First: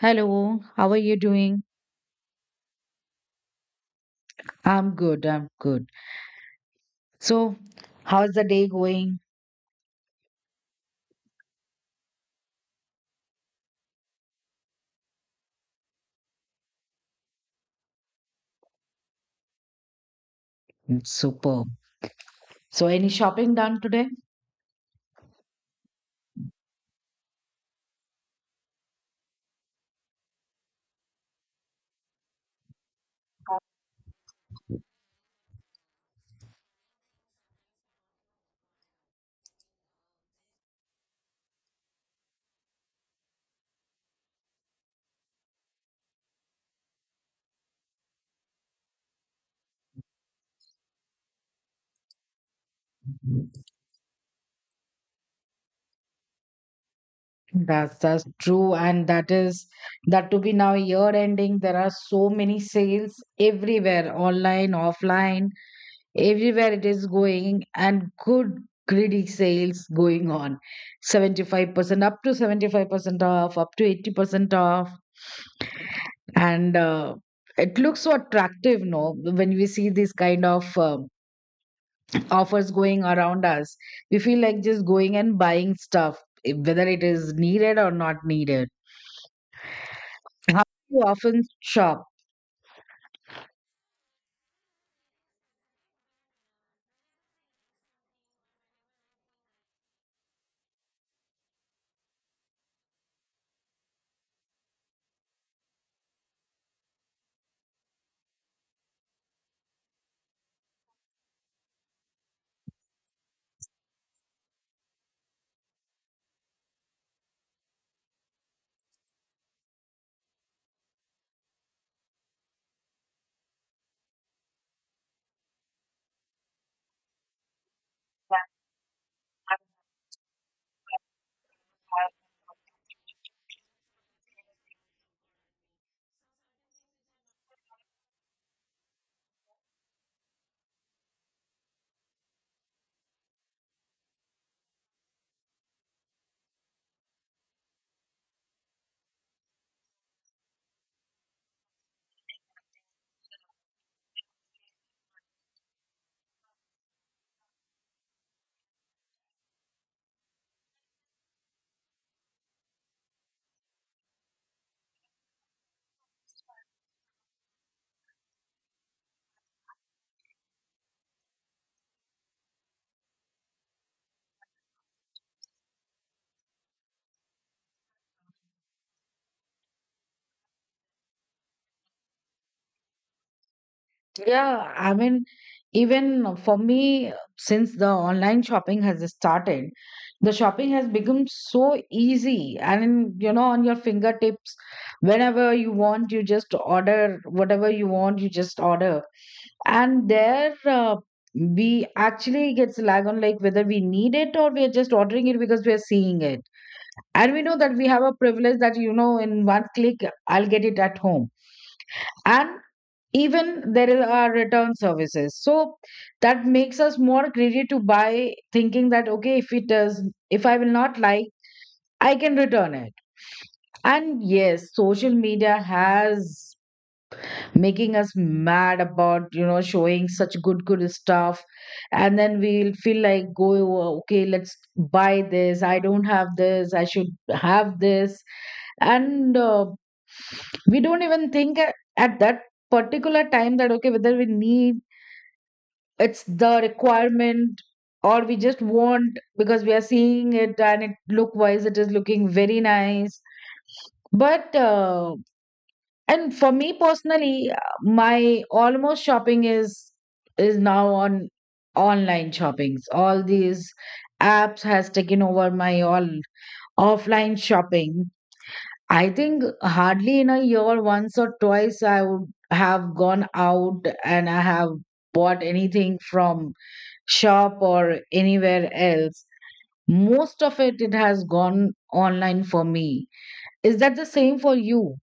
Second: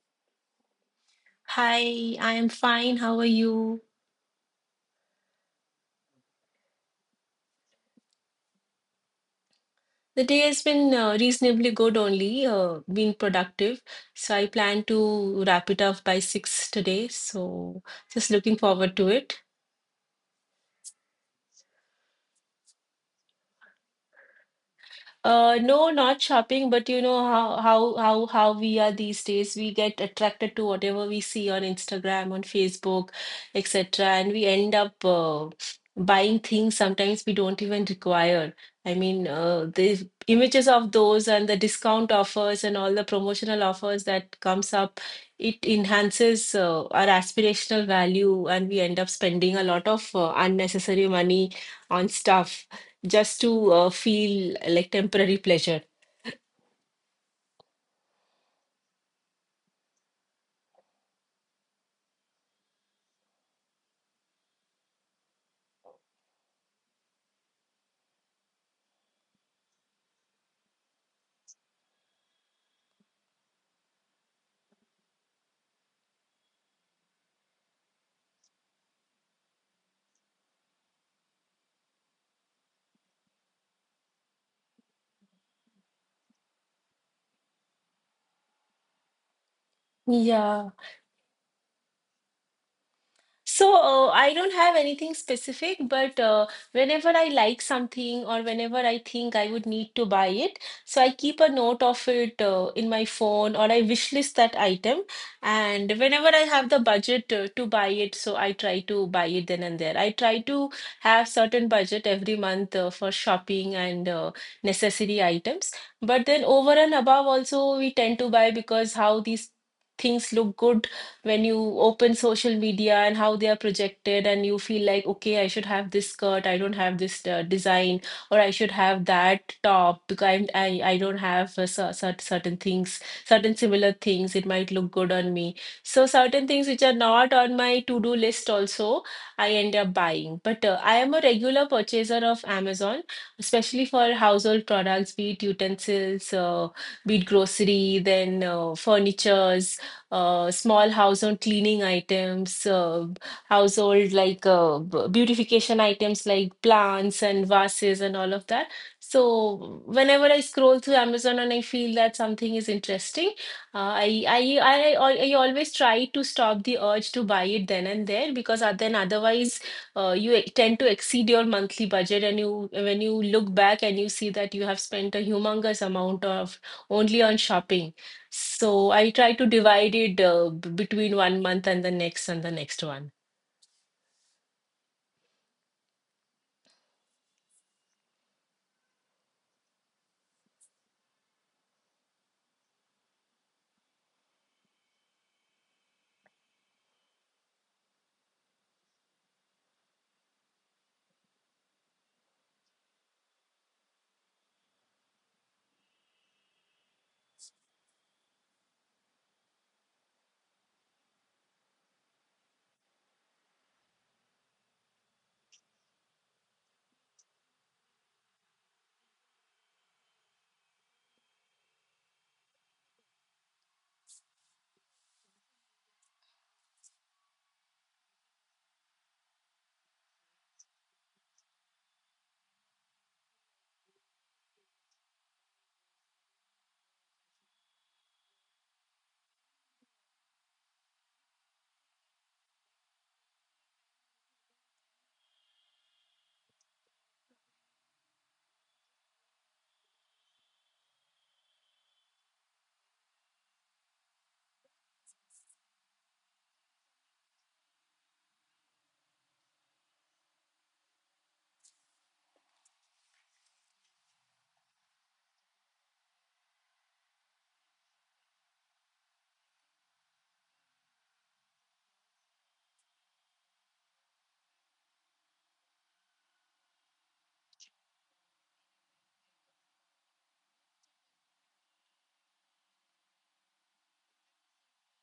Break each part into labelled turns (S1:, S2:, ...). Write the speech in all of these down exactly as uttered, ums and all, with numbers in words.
S1: Hello, how are you doing?
S2: Hi, I am fine. How are you?
S1: I'm good, I'm good. So, how's the day going?
S2: The day has been uh, reasonably good only, uh, been productive. So I plan to wrap it up by six today. So just looking forward to it.
S1: It's superb. So, any shopping done today?
S2: Uh, no, not shopping, but you know how how how how we are these days. We get attracted to whatever we see on Instagram, on Facebook, et cetera, and we end up uh, buying things sometimes we don't even require. I mean, uh, the images of those and the discount offers and all the promotional offers that comes up, it enhances uh, our aspirational value, and we end up spending a lot of uh, unnecessary money on stuff just to uh, feel like temporary pleasure.
S1: That's that's true, and that is that to be now year ending. There are so many sales everywhere, online, offline, everywhere it is going, and good greedy sales going on. seventy-five percent up to seventy-five percent off, up to eighty percent off. and uh, it looks so attractive no when we see these kind of um offers going around us, we feel like just going and buying stuff, eh, whether it is needed or not needed. How do
S2: Yeah.
S1: you often shop?
S2: So, uh, I don't have anything specific, but uh, whenever I like something or whenever I think I would need to buy it, so I keep a note of it uh, in my phone or I wish list that item. And whenever I have the budget uh, to buy it, so I try to buy it then and there. I try to have certain budget every month uh, for shopping and uh, necessary items. But then over and above also we tend to buy because how these things look good when you open social media and how they are projected, and you feel like, okay, I should have this skirt, I don't have this uh, design, or I should have that top because I'm, I I don't have uh, cer- cer- certain things, certain similar things. It might look good on me. So certain things which are not on my to-do list also, I end up buying. But uh, I am a regular purchaser of Amazon, especially for household products, be it utensils, uh, be it grocery, then uh, furnitures uh, small household cleaning items, uh, household like uh, b- beautification items like plants and vases and all of that. So whenever I scroll through Amazon and I feel that something is interesting, uh, I, I I al- I always try to stop the urge to buy it then and there because uh, then otherwise uh, you e- tend to exceed your monthly budget and you when you look back and you see that you have spent a humongous amount of only on shopping. So I try to divide it uh, b- between one month and the next and the next one.
S1: Yeah, I mean, even for me, since the online shopping has started, the shopping has become so easy and, you know, on your fingertips, whenever you want, you just order whatever you want, you just order. And there, uh, we actually gets lag on like whether we need it or we are just ordering it because we are seeing it. And we know that we have a privilege that, you know, in one click, I'll get it at home. And even there are return services, so that makes us more greedy to buy thinking that, okay, if it does, if I will not like, I can return it. And yes, social media has making us mad about, you know, showing such good good stuff, and then we'll feel like go, okay, let's buy this, I don't have this, I should have this. And uh, we don't even think at, at that particular time that, okay, whether we need, it's the requirement, or we just want because we are seeing it and it look wise it is looking very nice. But uh, and for me personally, uh, my almost shopping is is now on online shoppings. All these apps has taken over my all offline shopping. I think hardly in a year once or twice I would have gone out and I have bought anything from shop or anywhere else. Most of it, it has gone online for me. Is that the same for you?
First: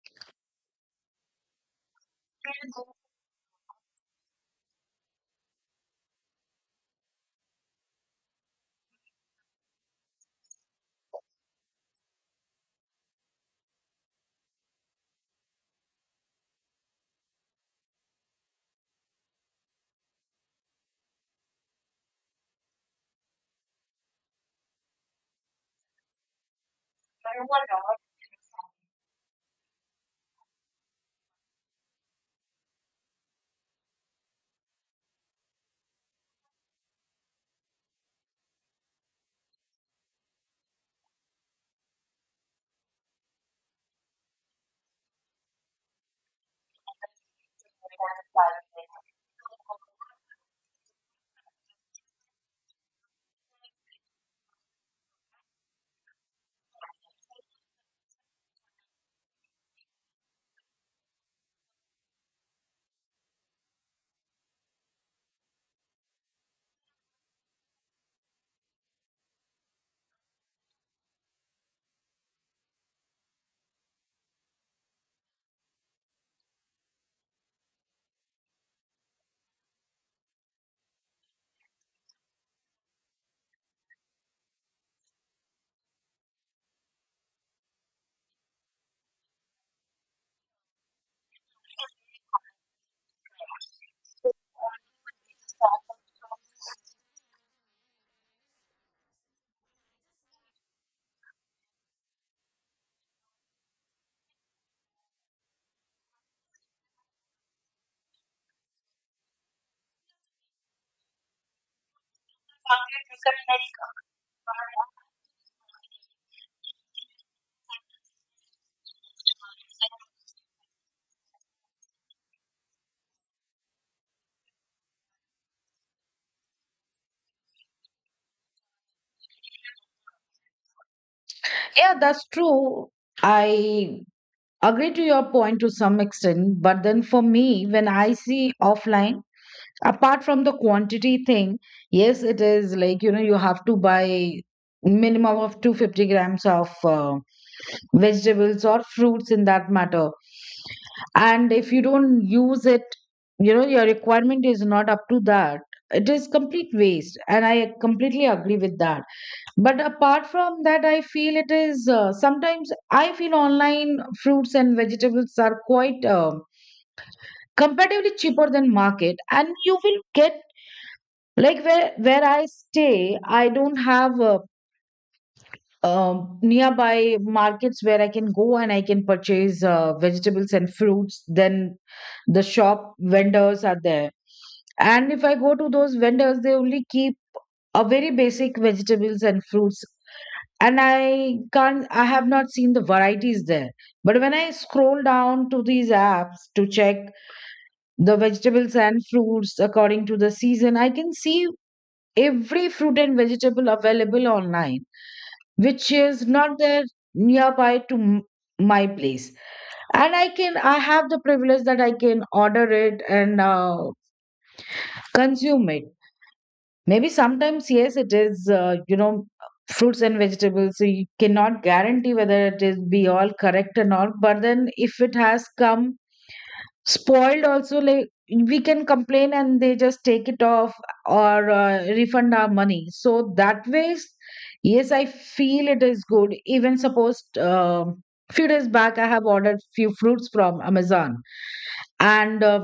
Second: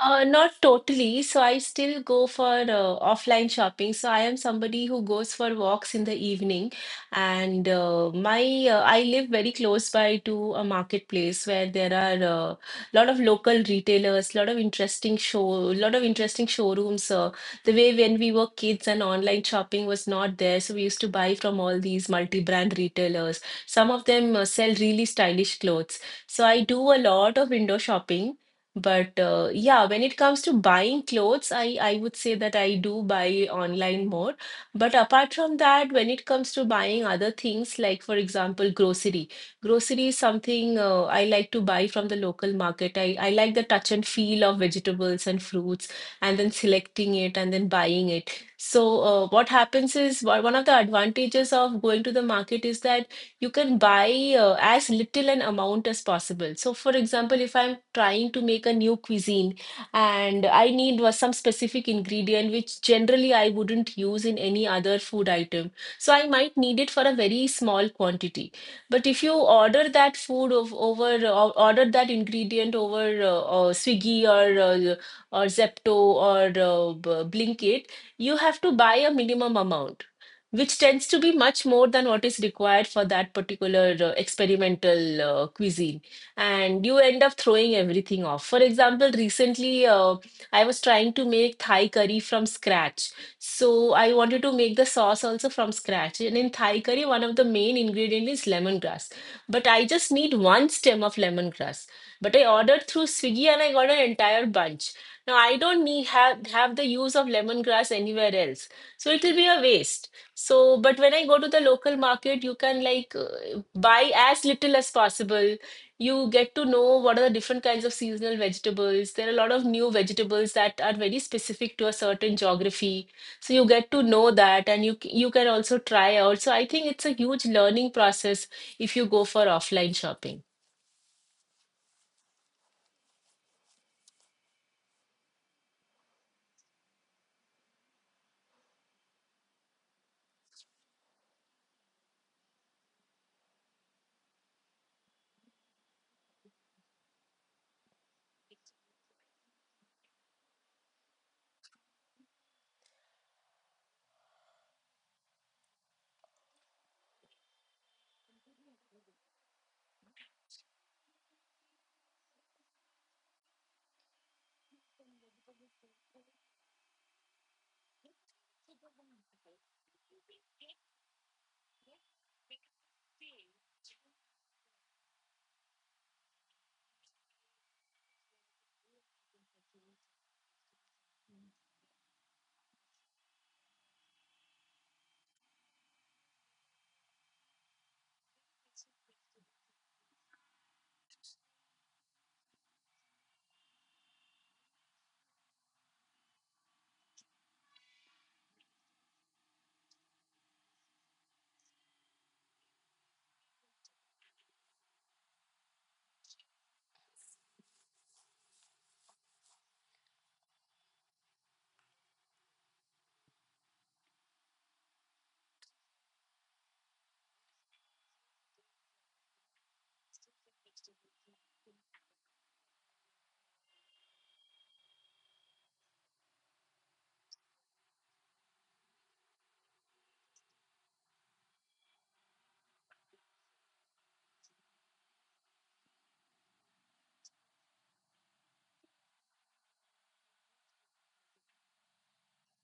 S2: Uh, not totally. So I still go for uh, offline shopping. So I am somebody who goes for walks in the evening, and uh, my uh, I live very close by to a marketplace where there are a uh, lot of local retailers, lot of interesting show, lot of interesting showrooms. Uh, the way when we were kids and online shopping was not there, so we used to buy from all these multi-brand retailers. Some of them uh, sell really stylish clothes. So I do a lot of window shopping but uh, yeah, when it comes to buying clothes, I, I would say that I do buy online more. But apart from that, when it comes to buying other things, like for example, grocery, grocery is something uh, I like to buy from the local market. I, I like the touch and feel of vegetables and fruits, and then selecting it and then buying it. So uh, what happens is one one of the advantages of going to the market is that you can buy uh, as little an amount as possible. So, for example, if I'm trying to make a new cuisine and I need was some specific ingredient which generally I wouldn't use in any other food item, so I might need it for a very small quantity. But if you order that food of, over or order that ingredient over uh, uh, Swiggy or uh, or Zepto or uh, B- Blinkit, you have to buy a minimum amount which tends to be much more than what is required for that particular uh, experimental uh, cuisine. And you end up throwing everything off. For example, recently uh, I was trying to make Thai curry from scratch. So I wanted to make the sauce also from scratch. And in Thai curry, one of the main ingredients is lemongrass. But I just need one stem of lemongrass. But I ordered through Swiggy and I got an entire bunch. Now I don't need have, have the use of lemongrass anywhere else. So it will be a waste. So, but when I go to the local market, you can like uh, buy as little as possible. You get to know what are the different kinds of seasonal vegetables. There are a lot of new vegetables that are very specific to a certain geography. So you get to know that, and you c- you can also try out. So I think it's a huge learning process if you go for offline shopping.
S1: Yeah, that's true. I agree to your point to some extent, but then for me, when I see offline, apart from the quantity thing, yes, it is like, you know, you have to buy minimum of two hundred fifty grams of uh, vegetables or fruits in that matter. And if you don't use it, you know, your requirement is not up to that, it is complete waste, and I completely agree with that. But apart from that, I feel it is, uh, sometimes I feel online fruits and vegetables are quite uh, comparatively cheaper than market, and you will get, like, where where I stay, I don't have uh, um, nearby markets where I can go and I can purchase uh, vegetables and fruits. Then the shop vendors are there. And if I go to those vendors, they only keep a very basic vegetables and fruits. And I can't, I have not seen the varieties there. But when I scroll down to these apps to check the vegetables and fruits according to the season, I can see every fruit and vegetable available online, which is not there nearby to m- my place. And I can, I have the privilege that I can order it and uh, consume it. Maybe sometimes, yes, it is, uh, you know, fruits and vegetables, so you cannot guarantee whether it is be all correct or not, but then if it has come spoiled also, like, we can complain and they just take it off or uh, refund our money. So that way, yes, I feel it is good. Even suppose, um few days back I have ordered few fruits from Amazon, and uh,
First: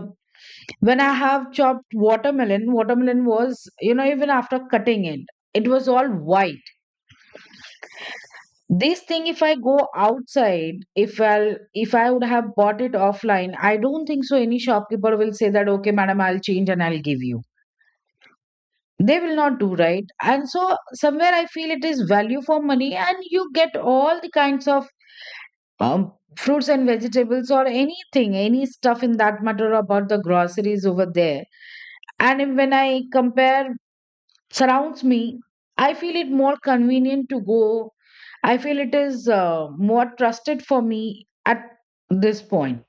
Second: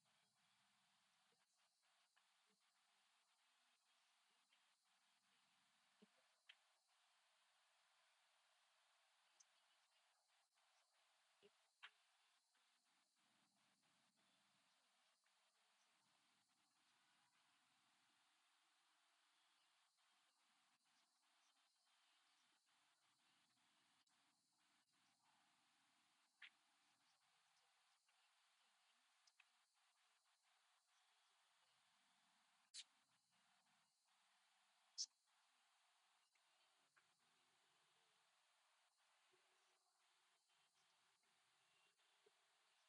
S1: when I have chopped watermelon, watermelon was, you know, even after cutting it, it was all white. This thing, if I go outside, if i'll if I would have bought it offline, I don't think so any shopkeeper will say that, okay, madam, I'll change and I'll give you. They will not do, right? And so somewhere I feel it is value for money, and you get all the kinds of, um, fruits and vegetables or anything, any stuff in that matter about the groceries over there. And if- When I compare surrounds me, I feel it more convenient to go. I feel it is uh, more trusted for me at this point.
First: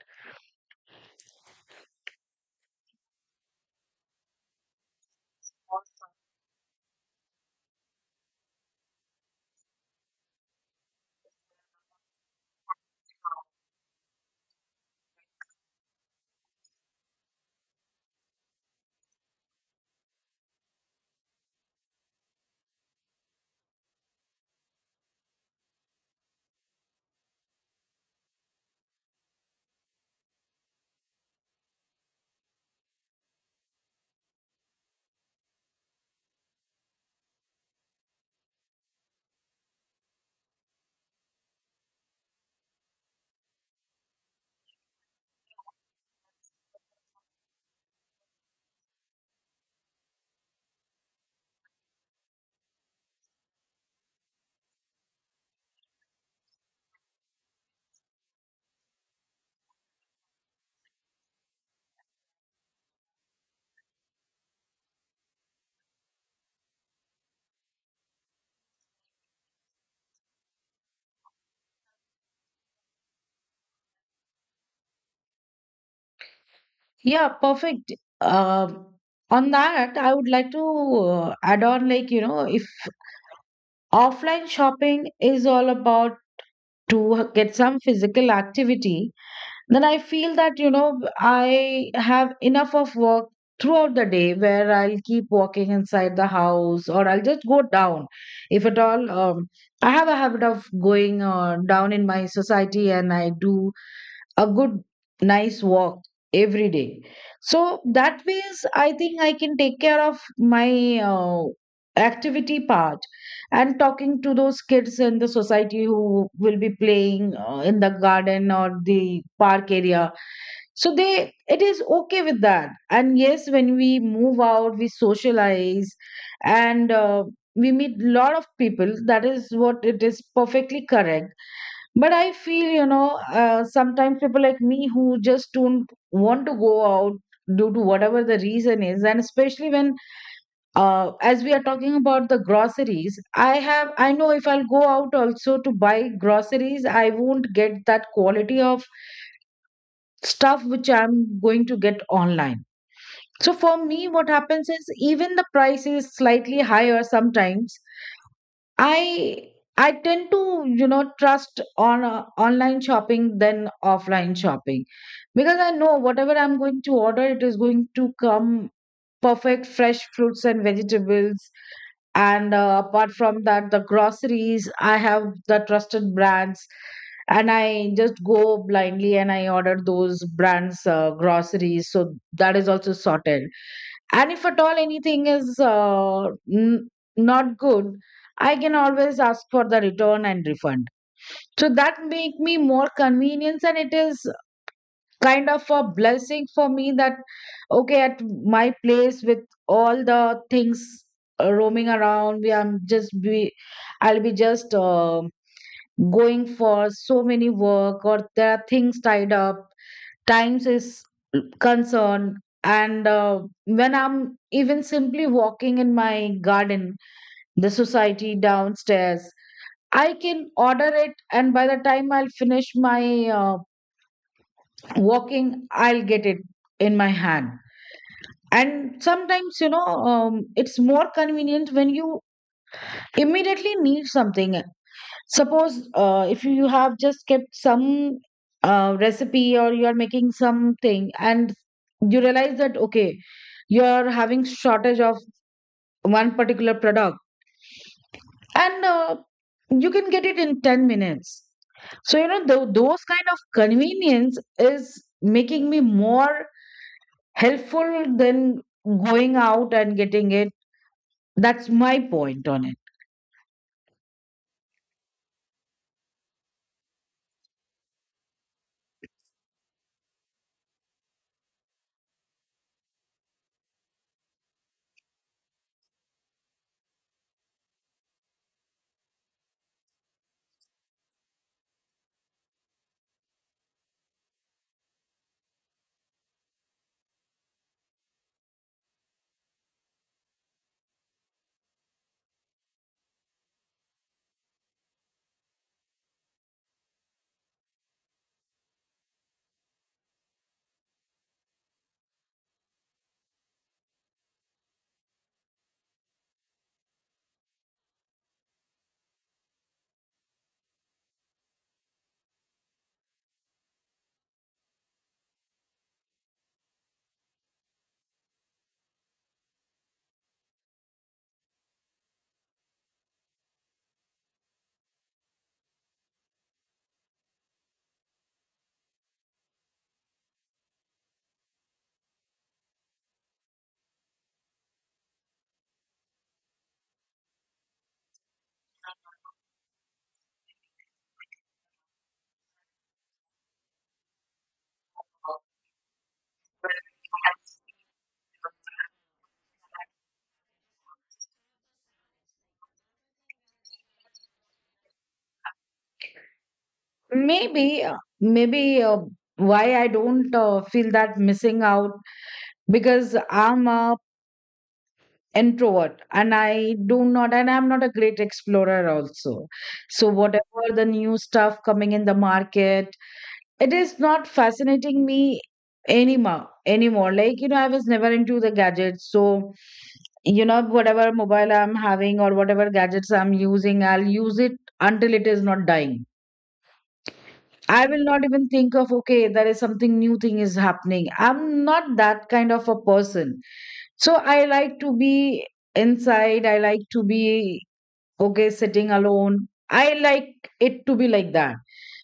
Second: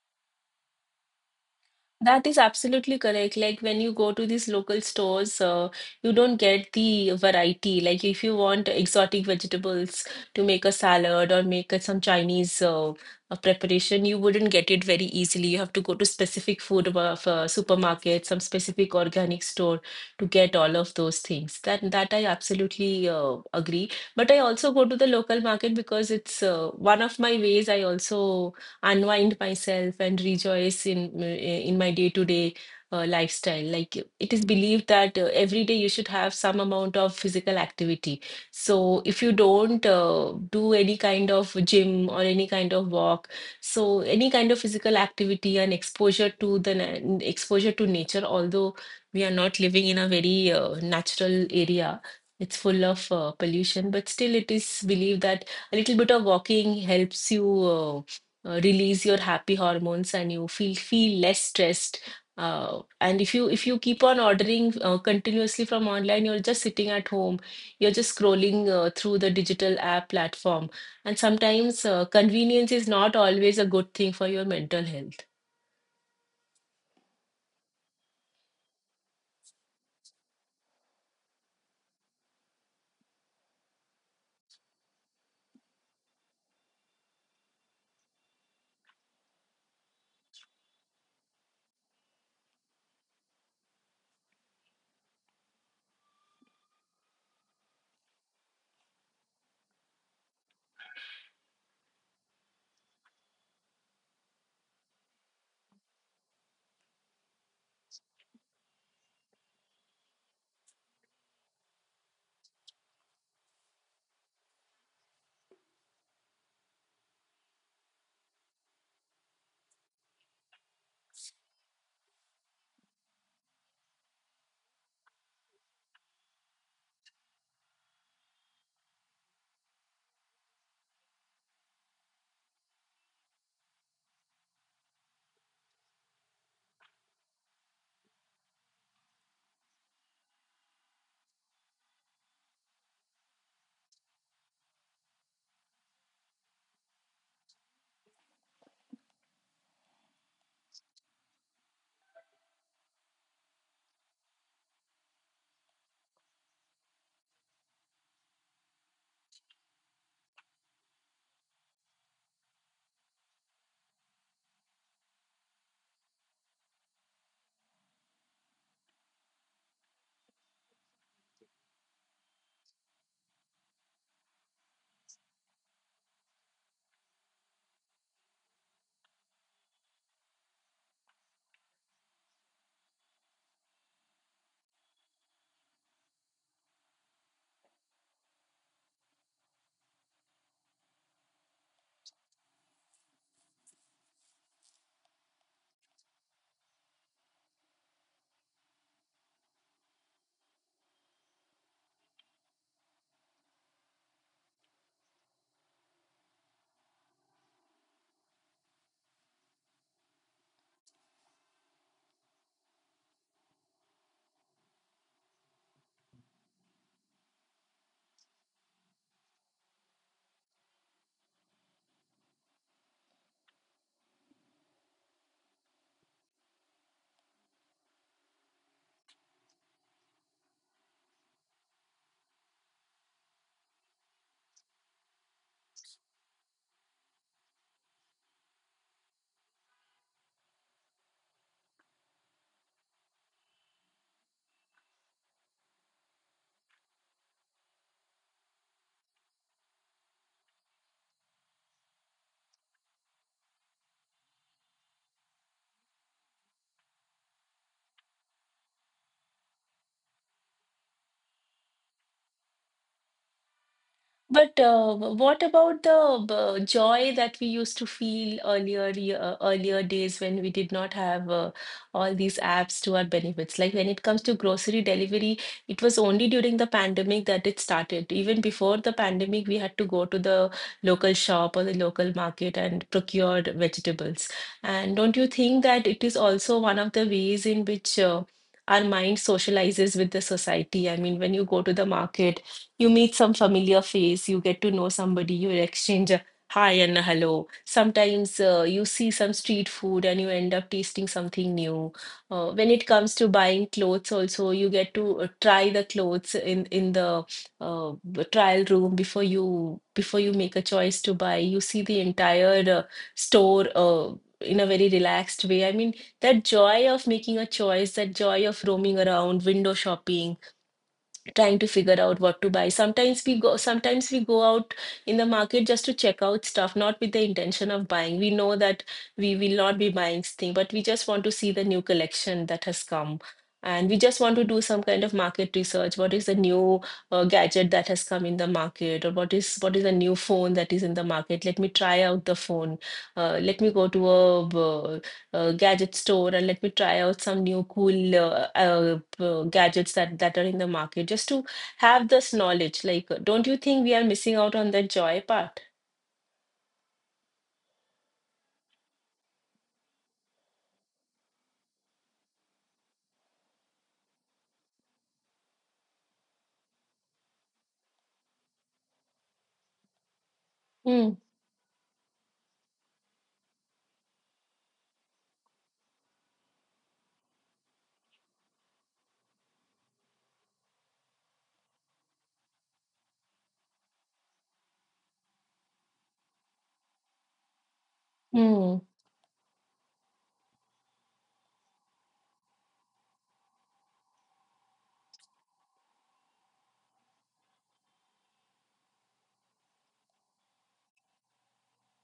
S2: That is absolutely correct. Like when you go to these local stores, uh, you don't get the variety. Like if you want exotic vegetables to make a salad or make a, some Chinese uh, uh, preparation, you wouldn't get it very easily. You have to go to specific food of uh, supermarket, some specific organic store to get all of those things. That that I absolutely uh, agree. But I also go to the local market because it's uh, one of my ways. I also unwind myself and rejoice in eh, in my day-to-day uh, lifestyle. Like it is believed that uh, every day you should have some amount of physical activity. So if you don't uh, do any kind of gym or any kind of walk, so any kind of physical activity and exposure to the na- exposure to nature, although we are not living in a very uh, natural area. It's full of uh, pollution, but still, it is believed that a little bit of walking helps you uh, uh, release your happy hormones and you feel feel less stressed. uh, and if you if you keep on ordering uh, continuously from online, you're just sitting at home, you're just scrolling uh, through the digital app platform, and sometimes uh, convenience is not always a good thing for your mental health.
S1: Yeah, perfect. Uh, on that, I would like to uh, add on, like, you know, if offline shopping is all about to get some physical activity, then I feel that, you know, I have enough of work throughout the day where I'll keep walking inside the house or I'll just go down. If at all, um, I have a habit of going uh, down in my society and I do a good nice walk every day. So that ways I think I can take care of my uh, activity part, and talking to those kids in the society who will be playing uh, in the garden or the park area, so they, it is okay with that. And yes, when we move out we socialize, and uh, we meet lot of people, that is what, it is perfectly correct. But I feel, you know, uh, sometimes people like me who just don't want to go out due to whatever the reason is, and especially when, uh, as we are talking about the groceries, I have, I know if I'll go out also to buy groceries, I won't get that quality of stuff which I'm going to get online. So for me what happens is, even the price is slightly higher sometimes, I I tend to, you know, trust on uh, online shopping than offline shopping, because I know whatever I'm going to order, it is going to come perfect fresh fruits and vegetables. And uh, apart from that, the groceries I have the trusted brands, and I just go blindly and I order those brands uh, groceries. So that is also sorted. And if at all anything is uh, n- not good, I can always ask for the return and refund. So that make me more convenience, and it is kind of a blessing for me that, okay, at my place with all the things uh, roaming around, we am just be, I'll be just, uh, going for so many work, or there are things tied up, times is concerned. And uh, when I'm even simply walking in my garden, the society downstairs, I can order it, and by the time I'll finish my uh, walking, I'll get it in my hand. And sometimes, you know, um, it's more convenient when you immediately need something. Suppose, uh, if you have just kept some uh, recipe or you are making something and you realize that, okay, you're having shortage of one particular product, and uh, you can get it in ten minutes. So, you know, tho- those kind of convenience is making me more helpful than going out and getting it. That's my point on it.
S2: But uh, what about the uh, joy that we used to feel earlier ye- uh, earlier days when we did not have uh, all these apps to our benefits? Like when it comes to grocery delivery, it was only during the pandemic that it started. Even before the pandemic, we had to go to the local shop or the local market and procure vegetables. And don't you think that it is also one of the ways in which uh, our mind socializes with the society? I mean, when you go to the market you meet some familiar face, you get to know somebody, you exchange a hi and a hello. Sometimes uh, you see some street food and you end up tasting something new. Uh, when it comes to buying clothes, also you get to uh, try the clothes in in the uh, b- trial room before you before you make a choice to buy. You see the entire uh, store uh, in a very relaxed way. I mean, that joy of making a choice, that joy of roaming around, window shopping, trying to figure out what to buy. Sometimes we go sometimes we go out in the market just to check out stuff, not with the intention of buying. We know that we will not be buying thing, but we just want to see the new collection that has come, and we just want to do some kind of market research. What is the new uh, gadget that has come in the market, or what is what is the new phone that is in the market? Let me try out the phone. Uh, let me go to a uh, uh, gadget store and let me try out some new cool uh, uh, uh, gadgets that that are in the market just to have this knowledge. Like uh, don't you think we are missing out on the joy part?
S1: Maybe, uh, maybe uh, why I don't uh, feel that missing out, because I'm a introvert, and I do not, and I'm not a great explorer also. So whatever the
S2: Mm.
S1: new stuff coming in the market, it is not fascinating me anymore anymore. Like, you know, I was never into the gadgets. So, you know, whatever mobile I'm having or whatever gadgets I'm using, I'll use it until it is not dying. I will not even think
S2: Mm.
S1: of, okay, there is something new thing is happening. I'm not that kind of a person. So I like to be inside. I like to be, okay, sitting alone. I like it to be like that.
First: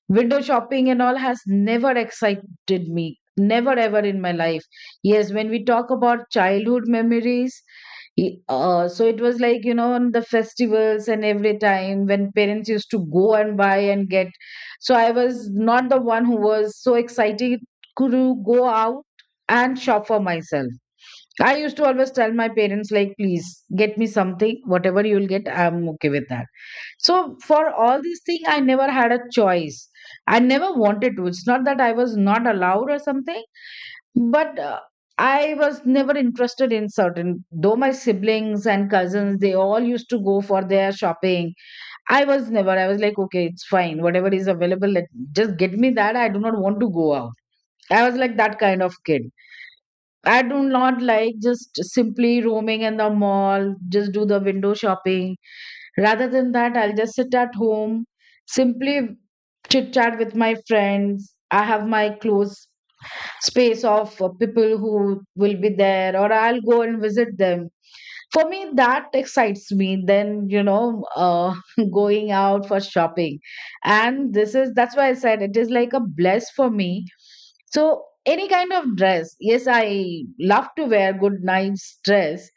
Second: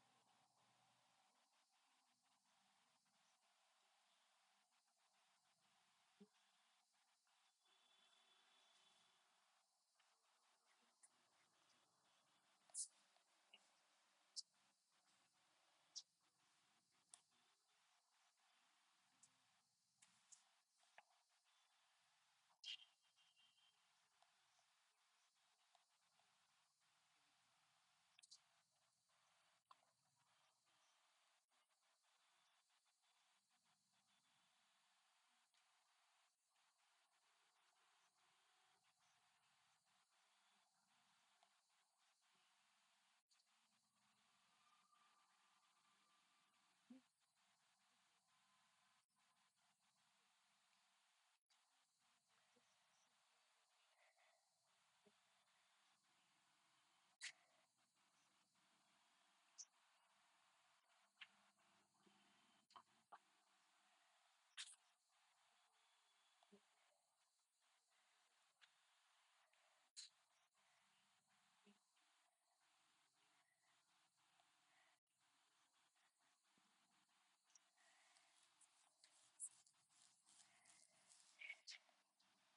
S1: Window shopping and all has never excited me, never ever in my life. Yes, when we talk about childhood memories, Y- Uh, so it was like, you know, on the festivals and every time when parents used to go and buy and get. So I was not the one who was so excited to go out and shop for myself. I used to always tell my parents, like, please get me something, whatever you'll get, I'm okay with that. So for all these things, I never had a choice. I never wanted to. It's not that I was not allowed or something but uh, I was never interested in certain, though my siblings and cousins, they all used to go for their shopping. I was never I was like, okay, it's fine, whatever is available, let, just get me that. I do not want to go out. I was like that kind of kid. I do not like just simply roaming in the mall, just do the window shopping. Rather than that, I'll just sit at home, simply chit chat with my friends. I have my clothes, space of uh, people who will be there, or I'll go and visit them. For me, that excites me, then you know uh, going out for shopping. And this is, that's why I said, it is like a bless for me. So any kind of dress, yes, I love to wear good nice dress.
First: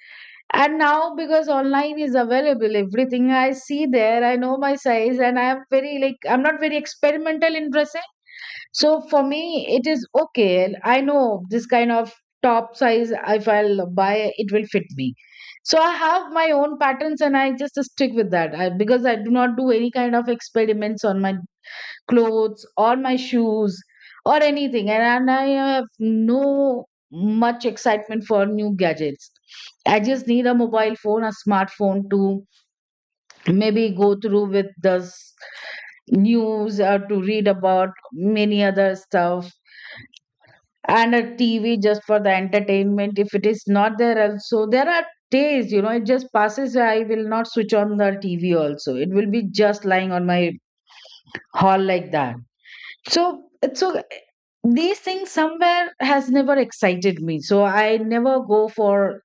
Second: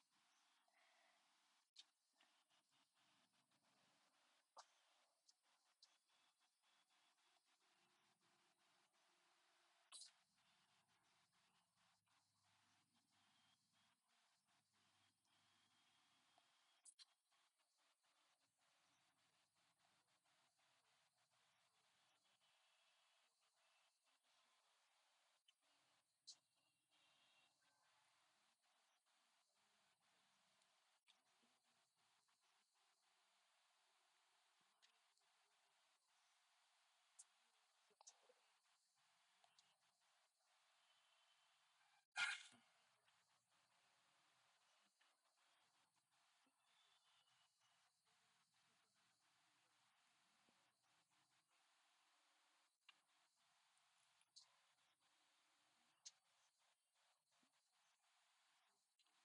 S1: And now, because online is available everything, I see there, I know my size, and I am very like, I'm not very experimental in dressing. So for me, it is okay. I know this kind of top size, if I'll buy, it will fit me. So I have my own patterns and I just stick with that I, because I do not do any kind of experiments on my clothes or my shoes or anything. And, and I have no much excitement for new gadgets. I just need a mobile phone, a smartphone to maybe go through with this news or to read about many other stuff, and a T V just for the entertainment. If it is not there, also, there are days, you know, it just passes. I will not switch on the T V. Also, it will be just lying on my hall like that. So, it's so, these things somewhere has never excited me. So I never go for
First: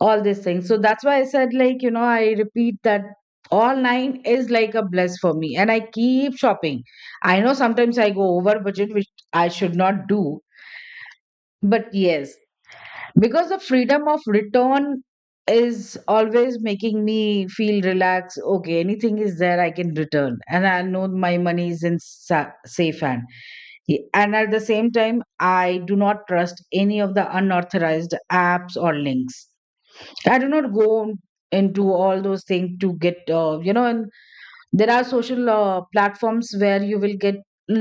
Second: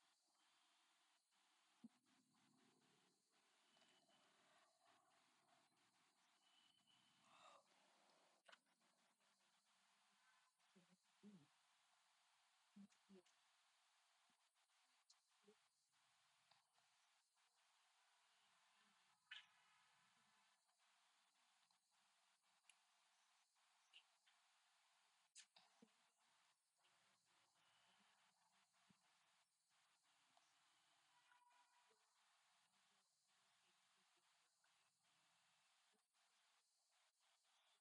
S1: all these things. So that's why I said, like, you know, I repeat that. Online is like a bless for me, and I keep shopping. I know sometimes I go over budget, which I should not do, but yes, because the freedom of return is always making me feel relaxed. Okay, anything is there, I can return, and I know my money is in sa- safe hand. Ye- and at the same time, I do not trust any of the unauthorized apps or links. I do not go into all those things to get, uh, you know and there are social uh, platforms where you will get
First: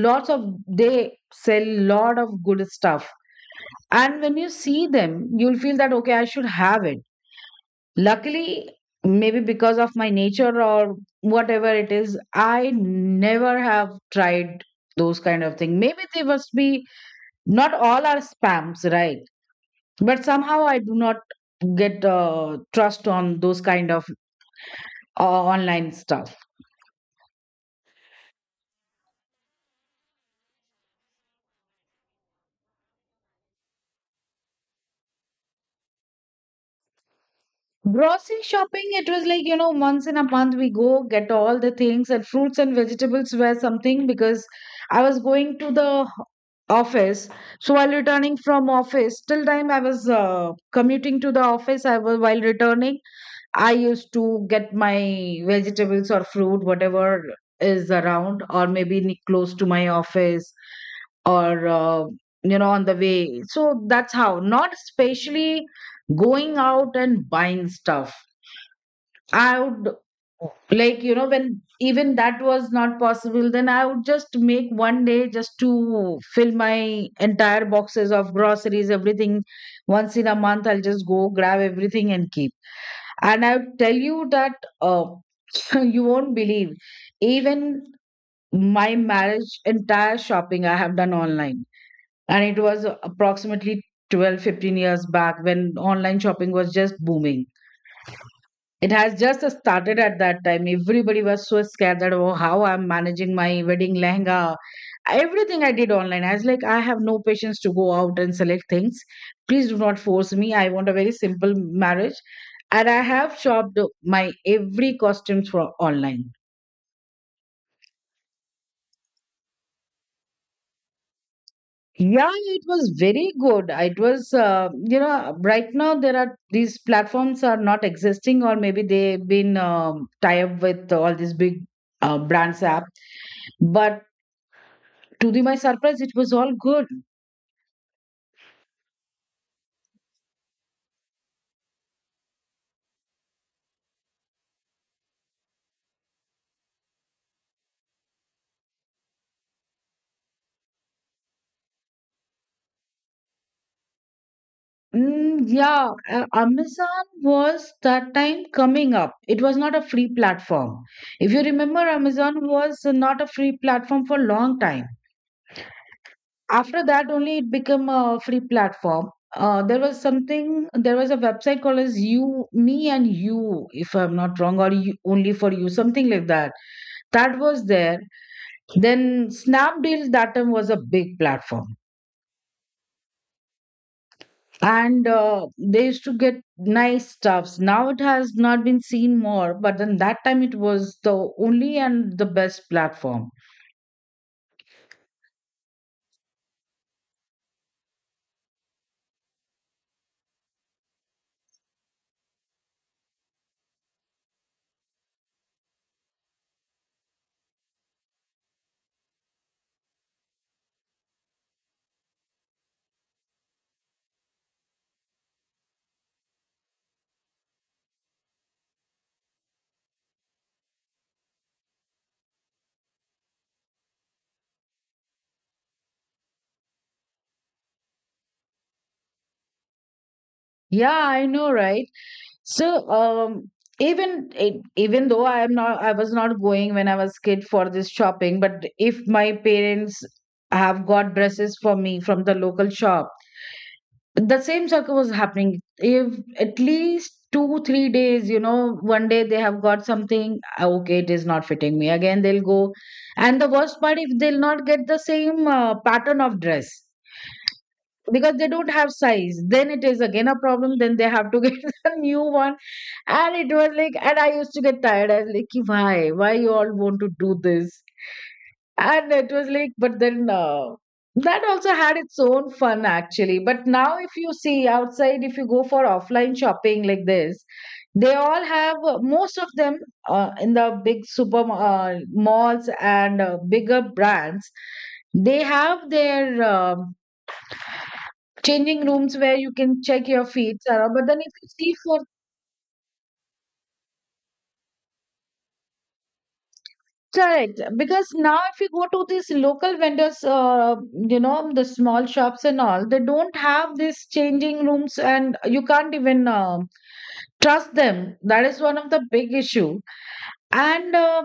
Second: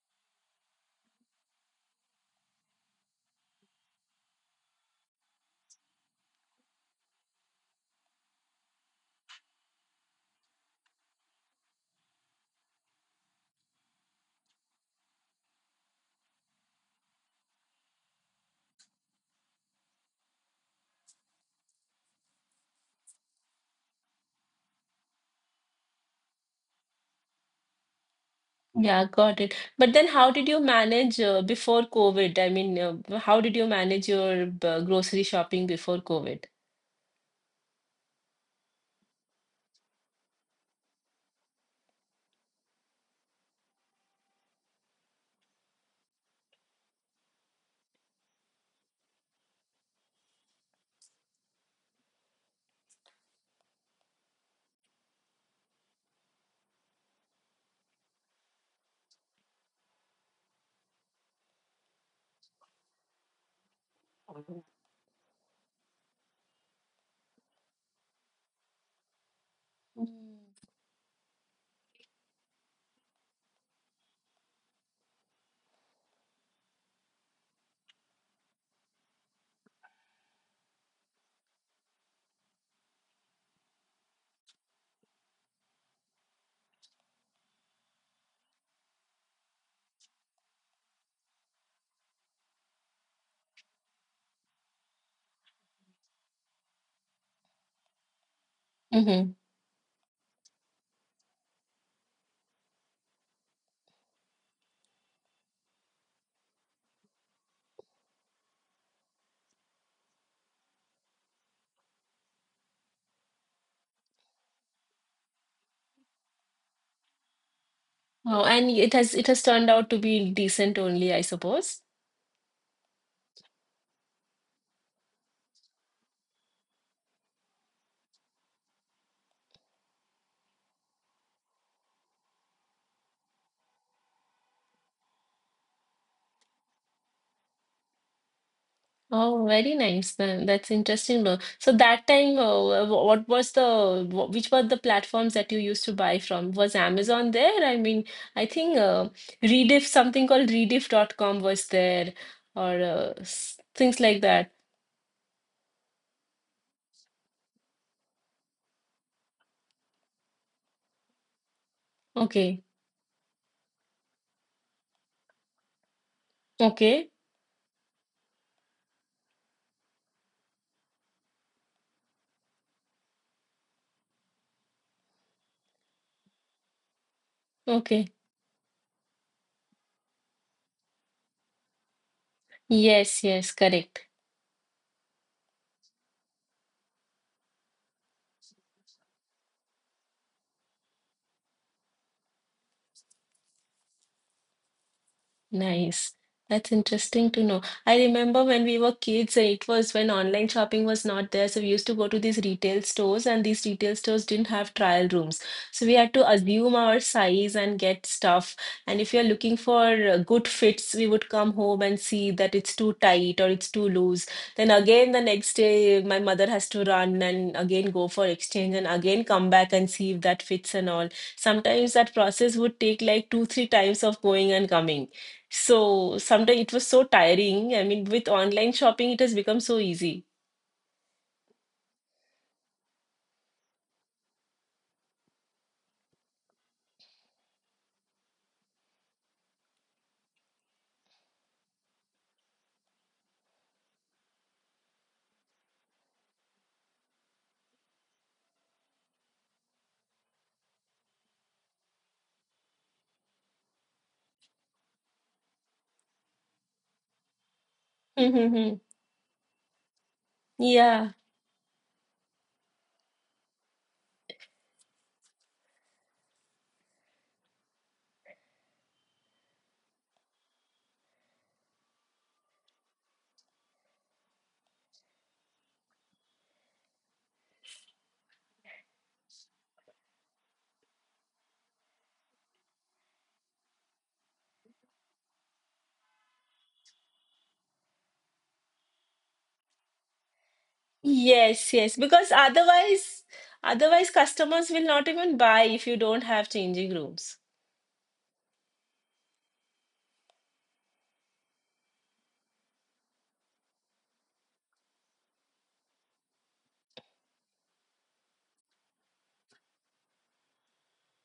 S1: lots of, they sell lot of good stuff. And when you see them, you'll feel that, okay, I should have it. Luckily, maybe because of my nature or whatever it is, I never have tried those kind of thing. Maybe they must be, not all are spams, right? But somehow I do not get uh, trust on those kind of uh, online stuff.
S2: Yeah, got it. But then how did you manage uh, before COVID? I mean, uh, how did you manage your uh, grocery shopping before COVID?
S1: Grocery shopping, it was like, you know, once in a month we go get all the things, and fruits and vegetables were something because I was going to the office. So while returning from office, till time I was uh, commuting to the office, I was, while returning, I used to get my vegetables or fruit, whatever is around, or maybe ne- close to my office or, uh, you know, on the way. So that's how, not especially going out and buying stuff. I would like, you know, when even that was not possible, then I would just make one day just to fill my entire boxes of groceries, everything. Once in a month, I'll just go grab everything and keep. And I would tell you that. Uh, you won't believe. Even my marriage entire shopping I have done online. And it was approximately twelve fifteen years back when online shopping was just booming. It has
S2: Mm-hmm.
S1: just started at that time. Everybody was so scared that, oh, how I'm managing my wedding lehenga. Everything I did online. I was like, I have no patience to go out and select things. Please do not force me. I want a very simple marriage. And I have shopped my every costume for online.
S2: Oh, and it has it has turned out to be decent only, I suppose.
S1: Yeah, it was very good. It was, uh, you know, right now there are these platforms are not existing, or maybe they've been um, tie up with all these big uh, brands app. But to the my surprise, it was all good.
S2: Oh, very nice then. That's interesting though. So that time, uh, wh- what was the wh- which were the platforms that you used to buy from? Was Amazon there? I mean, I think uh, Rediff, something called rediff dot com was there, or uh, s- things like that.
S1: Mm, yeah, uh, Amazon was that time coming up. It was not a free platform. If you remember, Amazon
S2: Okay,
S1: was not a free platform for a long time, after that
S2: okay,
S1: only it became a free platform. Uh, there was something, there was a website called as you me and you, if I'm not wrong, or you, only for you, something like that. That was there.
S2: okay.
S1: Then Snapdeal that time was a big platform,
S2: Yes, yes, correct.
S1: and uh, they used to get nice stuffs. Now it has not been seen more, but then that time it was the only and the best platform.
S2: Nice. That's interesting to know. I remember when we were kids, and it was when online shopping was not there. So we used to go to these retail stores, and these retail stores didn't have trial rooms. So we had to assume our size and get stuff. And if you're looking for uh, good fits, we would come home and see that it's too tight or it's too loose. Then again, the next day, my mother has to run and again go for exchange and again come back and see if that fits and all. Sometimes that process would take like two, three times of going and coming. So sometimes it was so tiring. I mean, with online shopping, it has become so easy.
S1: Yeah, I know, right. So, um, even it, even though I am not, I was not going when I was kid for this shopping. But if my parents have got dresses for me from the local shop, the same circle was happening. If at least two three days, you know, one day they have got something, "Ah, okay, it is not fitting me." Again, they'll go, and the worst part, if they'll not get the same uh, pattern of dress. Because they don't
S2: Mm-hmm.
S1: have size, then it is again a problem. Then they
S2: Yeah.
S1: have to get a new one. And it was like, and I used to get tired. I was like, "Ki why? Why you all want to do this?" And it was like, but then uh, that also had its own fun actually. But now, if you see outside, if you go for offline shopping like this, they all have, uh, most of them, uh, in the big super uh, malls and uh, bigger brands. They have their um changing rooms where you can check your feet, Sarah. But then if you
S2: Yes,
S1: see
S2: yes.
S1: for,
S2: Because otherwise, otherwise customers will not even buy if you don't have changing rooms.
S1: correct, because now if you go to these local vendors, uh, you know, the small shops and all, they don't have these changing rooms, and you can't even uh, trust them. That is one of the big issue. And uh,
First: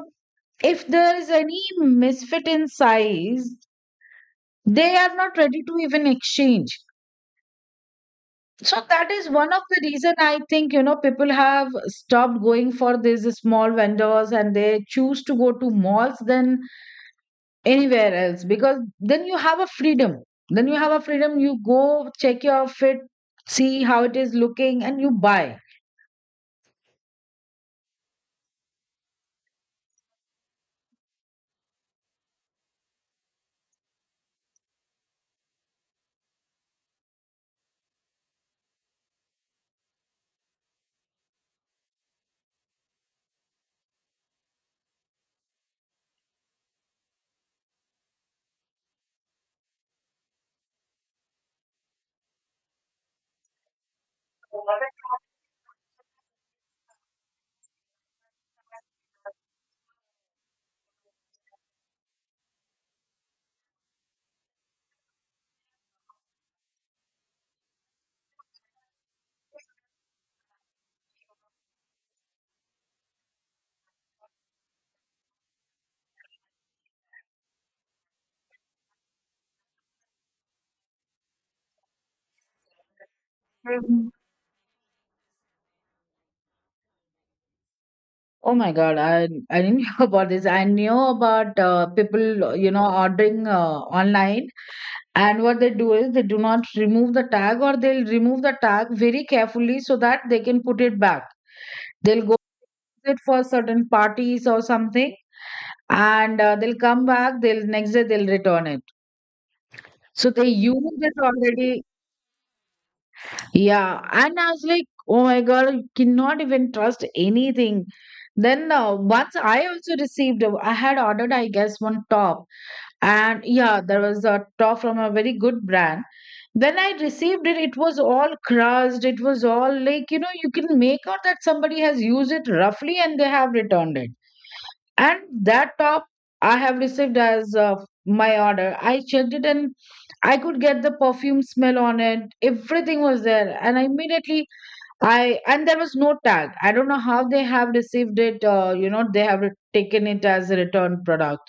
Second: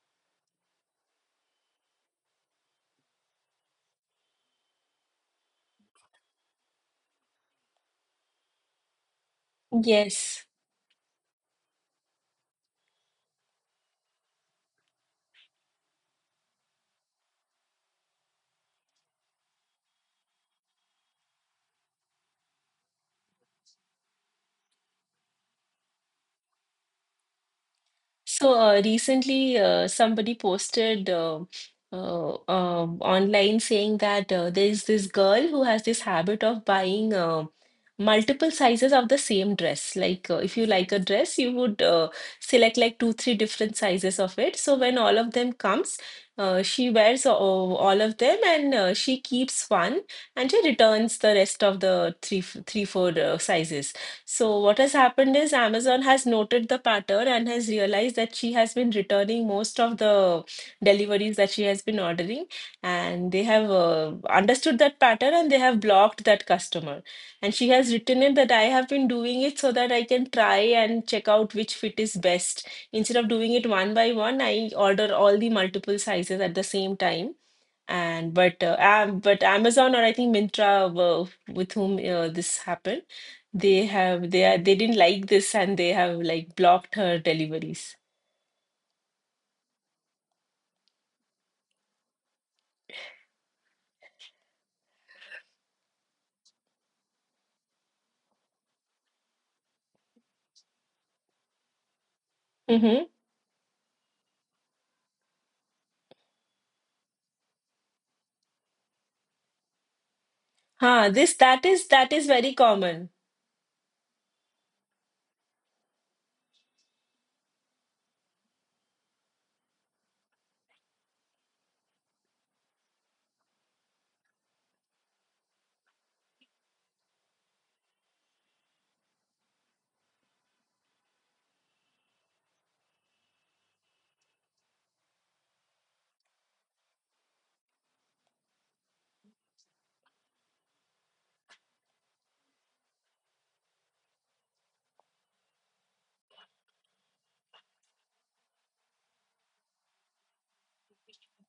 S1: if there is any misfit in size, they are not ready to even exchange. So that is one of the reason, I
S2: Yes.
S1: think, you know, people have stopped going for these small vendors and they choose to go to malls then anywhere else, because then you have a freedom. Then you have a freedom, you go check your outfit, see how it is looking, and you buy.
S2: So uh, recently, uh, somebody posted uh, uh, um online saying that uh, there's this girl who has this habit of buying uh, multiple sizes of the same dress. Like, uh, if you like a dress, you would uh, select like two, three different sizes of it. So when all of them comes, uh, she wears uh, all of them and uh, she keeps one and she returns the rest of the three, f- three, four uh, sizes. So, what has happened is Amazon has noted the pattern and has realized that she has been returning most of the deliveries that she has been ordering. And they have uh, understood that pattern and they have blocked that customer. And she has written it that I have been doing it so that I can try and check out which fit is best. Instead of doing it one by one, I order all the multiple sizes at the same time. And but uh, Am- but Amazon or I think Mintra uh, with whom uh, this happened they
S1: Mhm.
S2: have they are they didn't like this and they have like blocked her deliveries.
S1: Oh my god, i i didn't know about this. I knew about uh, people, you know, ordering uh, online, and what they do is, they do not remove the tag, or they'll remove the tag very carefully so that they can put it back. They'll go
S2: Mm-hmm.
S1: with it for certain parties or something, and uh, they'll come back, they'll next day they'll return it. So they used
S2: Huh,
S1: it
S2: this that
S1: already.
S2: is that is very common.
S1: Yeah. And I was like, oh my God, I cannot even trust anything. Then uh, once I also received, a- I had ordered, I guess, one top. And yeah, there was a top from a very good brand. When I received it, it was all crushed. It was all like, you know, you can make out that somebody has used it roughly and they have returned it. And that top I have received as uh, my order. I checked it and I could get the perfume smell on it. Everything was there, and I immediately, I, and there was no tag. I don't know how they have received it. Uh, you know, they have taken it as a return product,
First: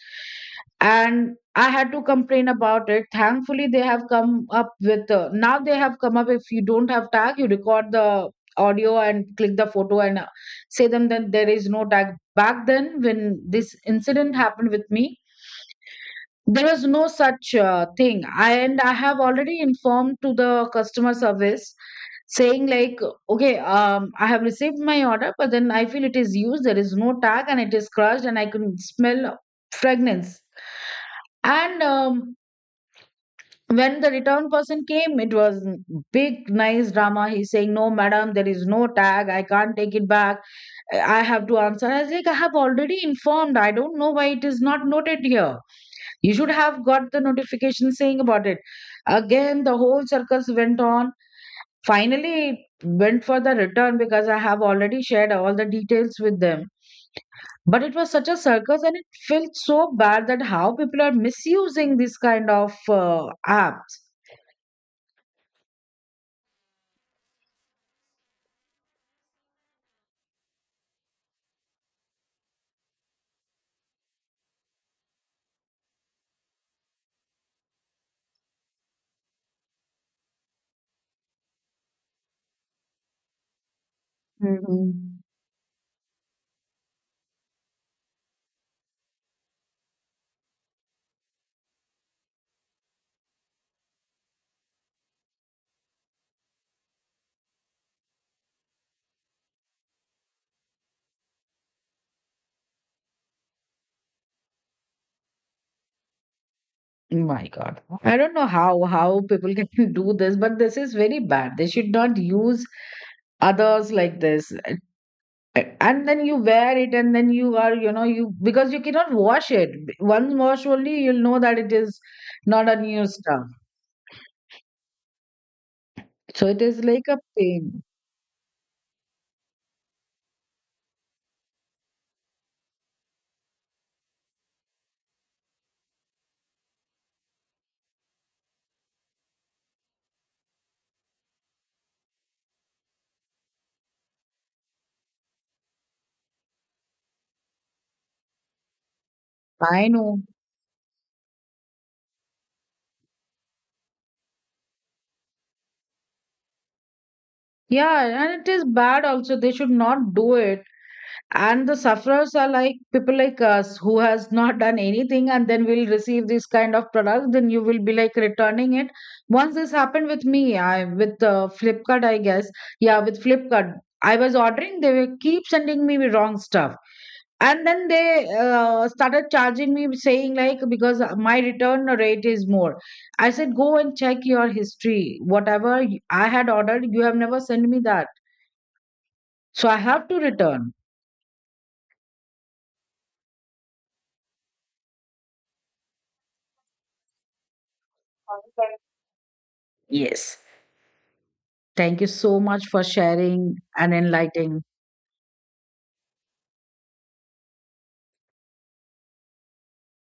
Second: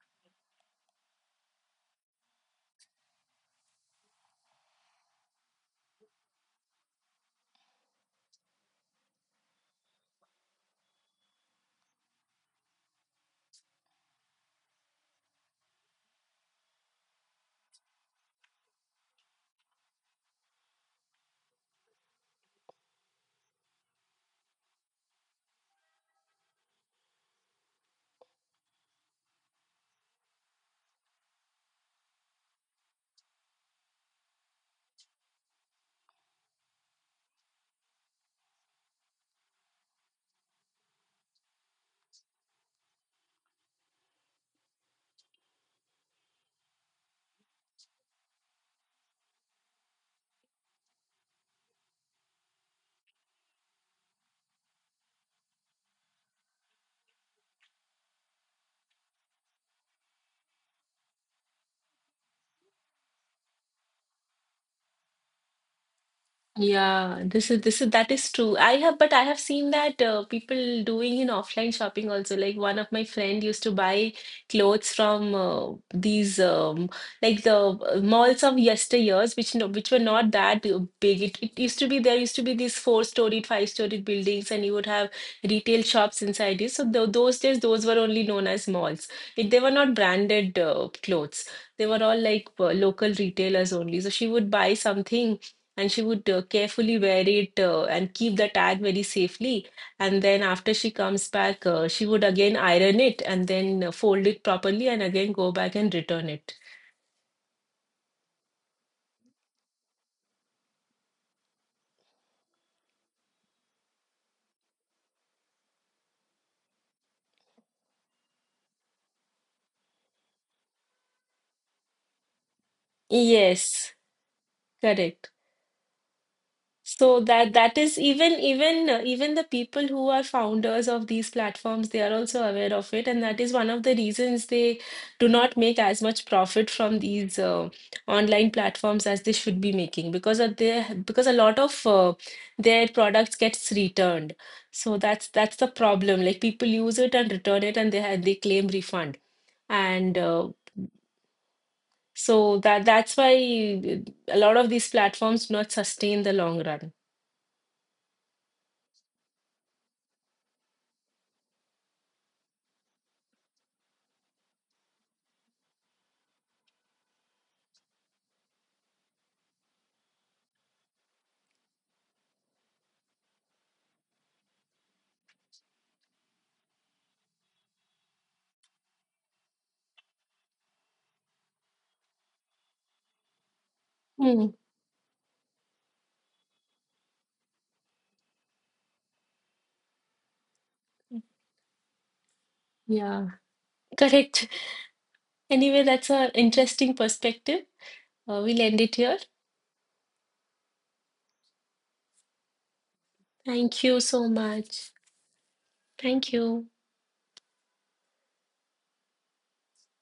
S1: and I had to complain about it. Thankfully, they have come up with, uh, now they have come up. If you don't have tag, you record the audio and click the photo and uh, say them that there is no tag. Back then, when this incident happened with me, there was no such uh, thing. And I have already informed to the customer service, saying like, okay, um, I have received my order, but then I feel it is used. There is no tag, and it is crushed, and I can smell fragrance. And um, when the return person came, it was big, nice drama. He's saying, "No, madam, there is no tag. I can't take it back." I I have to answer. I was like, I have already informed. I don't know why it is not noted here. You should have got the notification saying about it. Again, the whole circus went on. Finally, it went for the return, because I have already shared all the details with them. But it was such a circus, and it felt so bad that how people are misusing this kind of uh, apps.
S2: Yeah, this is this is that is true. I have, but I have seen that uh, people doing in offline shopping also. Like one of my friend used to buy clothes from uh, these um, like the uh, malls of yesteryears, which no, which were not that uh, big. It, it used to be there used to be these four-storied, five-storied buildings, and you would have
S1: Hmm.
S2: retail shops inside it. So tho- those days, those were only known as malls. It, they were not branded uh, clothes. They were all like uh, local retailers only. So she would buy something and she would uh, carefully wear it uh, and keep the tag very safely. And then after she comes back, uh, she would again iron it and then uh, fold it properly and again go back and return it.
S1: My God, I don't know how how people can do this, but this is very bad. They should not use others like this. A- and then you wear it and then you are, you know, you, because you cannot wash it, B- one wash only you'll know that it is not a new stuff.
S2: Yes, correct.
S1: So it is like a
S2: So that that
S1: pain.
S2: is even even uh, even the people who are founders of these platforms, they are also aware of it, and that is one of the reasons they do not make as much profit from these uh, online platforms as they should be making because of their because a lot of uh, their products gets returned. So that's that's the problem. Like people use it and return it, and they ha they claim refund,
S1: I know.
S2: and uh, so that that's why uh, a lot of these platforms do not sustain the long run.
S1: Yeah, and it is bad also. They should not do it. And the sufferers are like people like us who has not done anything, and then we'll receive this kind of product. Then you will be like returning it. Once this happened with me, I with uh, Flipkart, I guess. Yeah, with Flipkart, I was ordering. They will keep sending me wrong stuff, and then they uh, started charging me saying like, because my return rate is more. I said, go and check your
S2: Hmm.
S1: history. Whatever y- I had ordered, you have never sent me that. So I have to return.
S2: Yeah. Correct. Anyway, that's an interesting perspective. Uh, we'll end it here.
S1: Yes. Thank you so much for sharing
S2: Thank
S1: and
S2: you so
S1: enlightening.
S2: much. Thank you.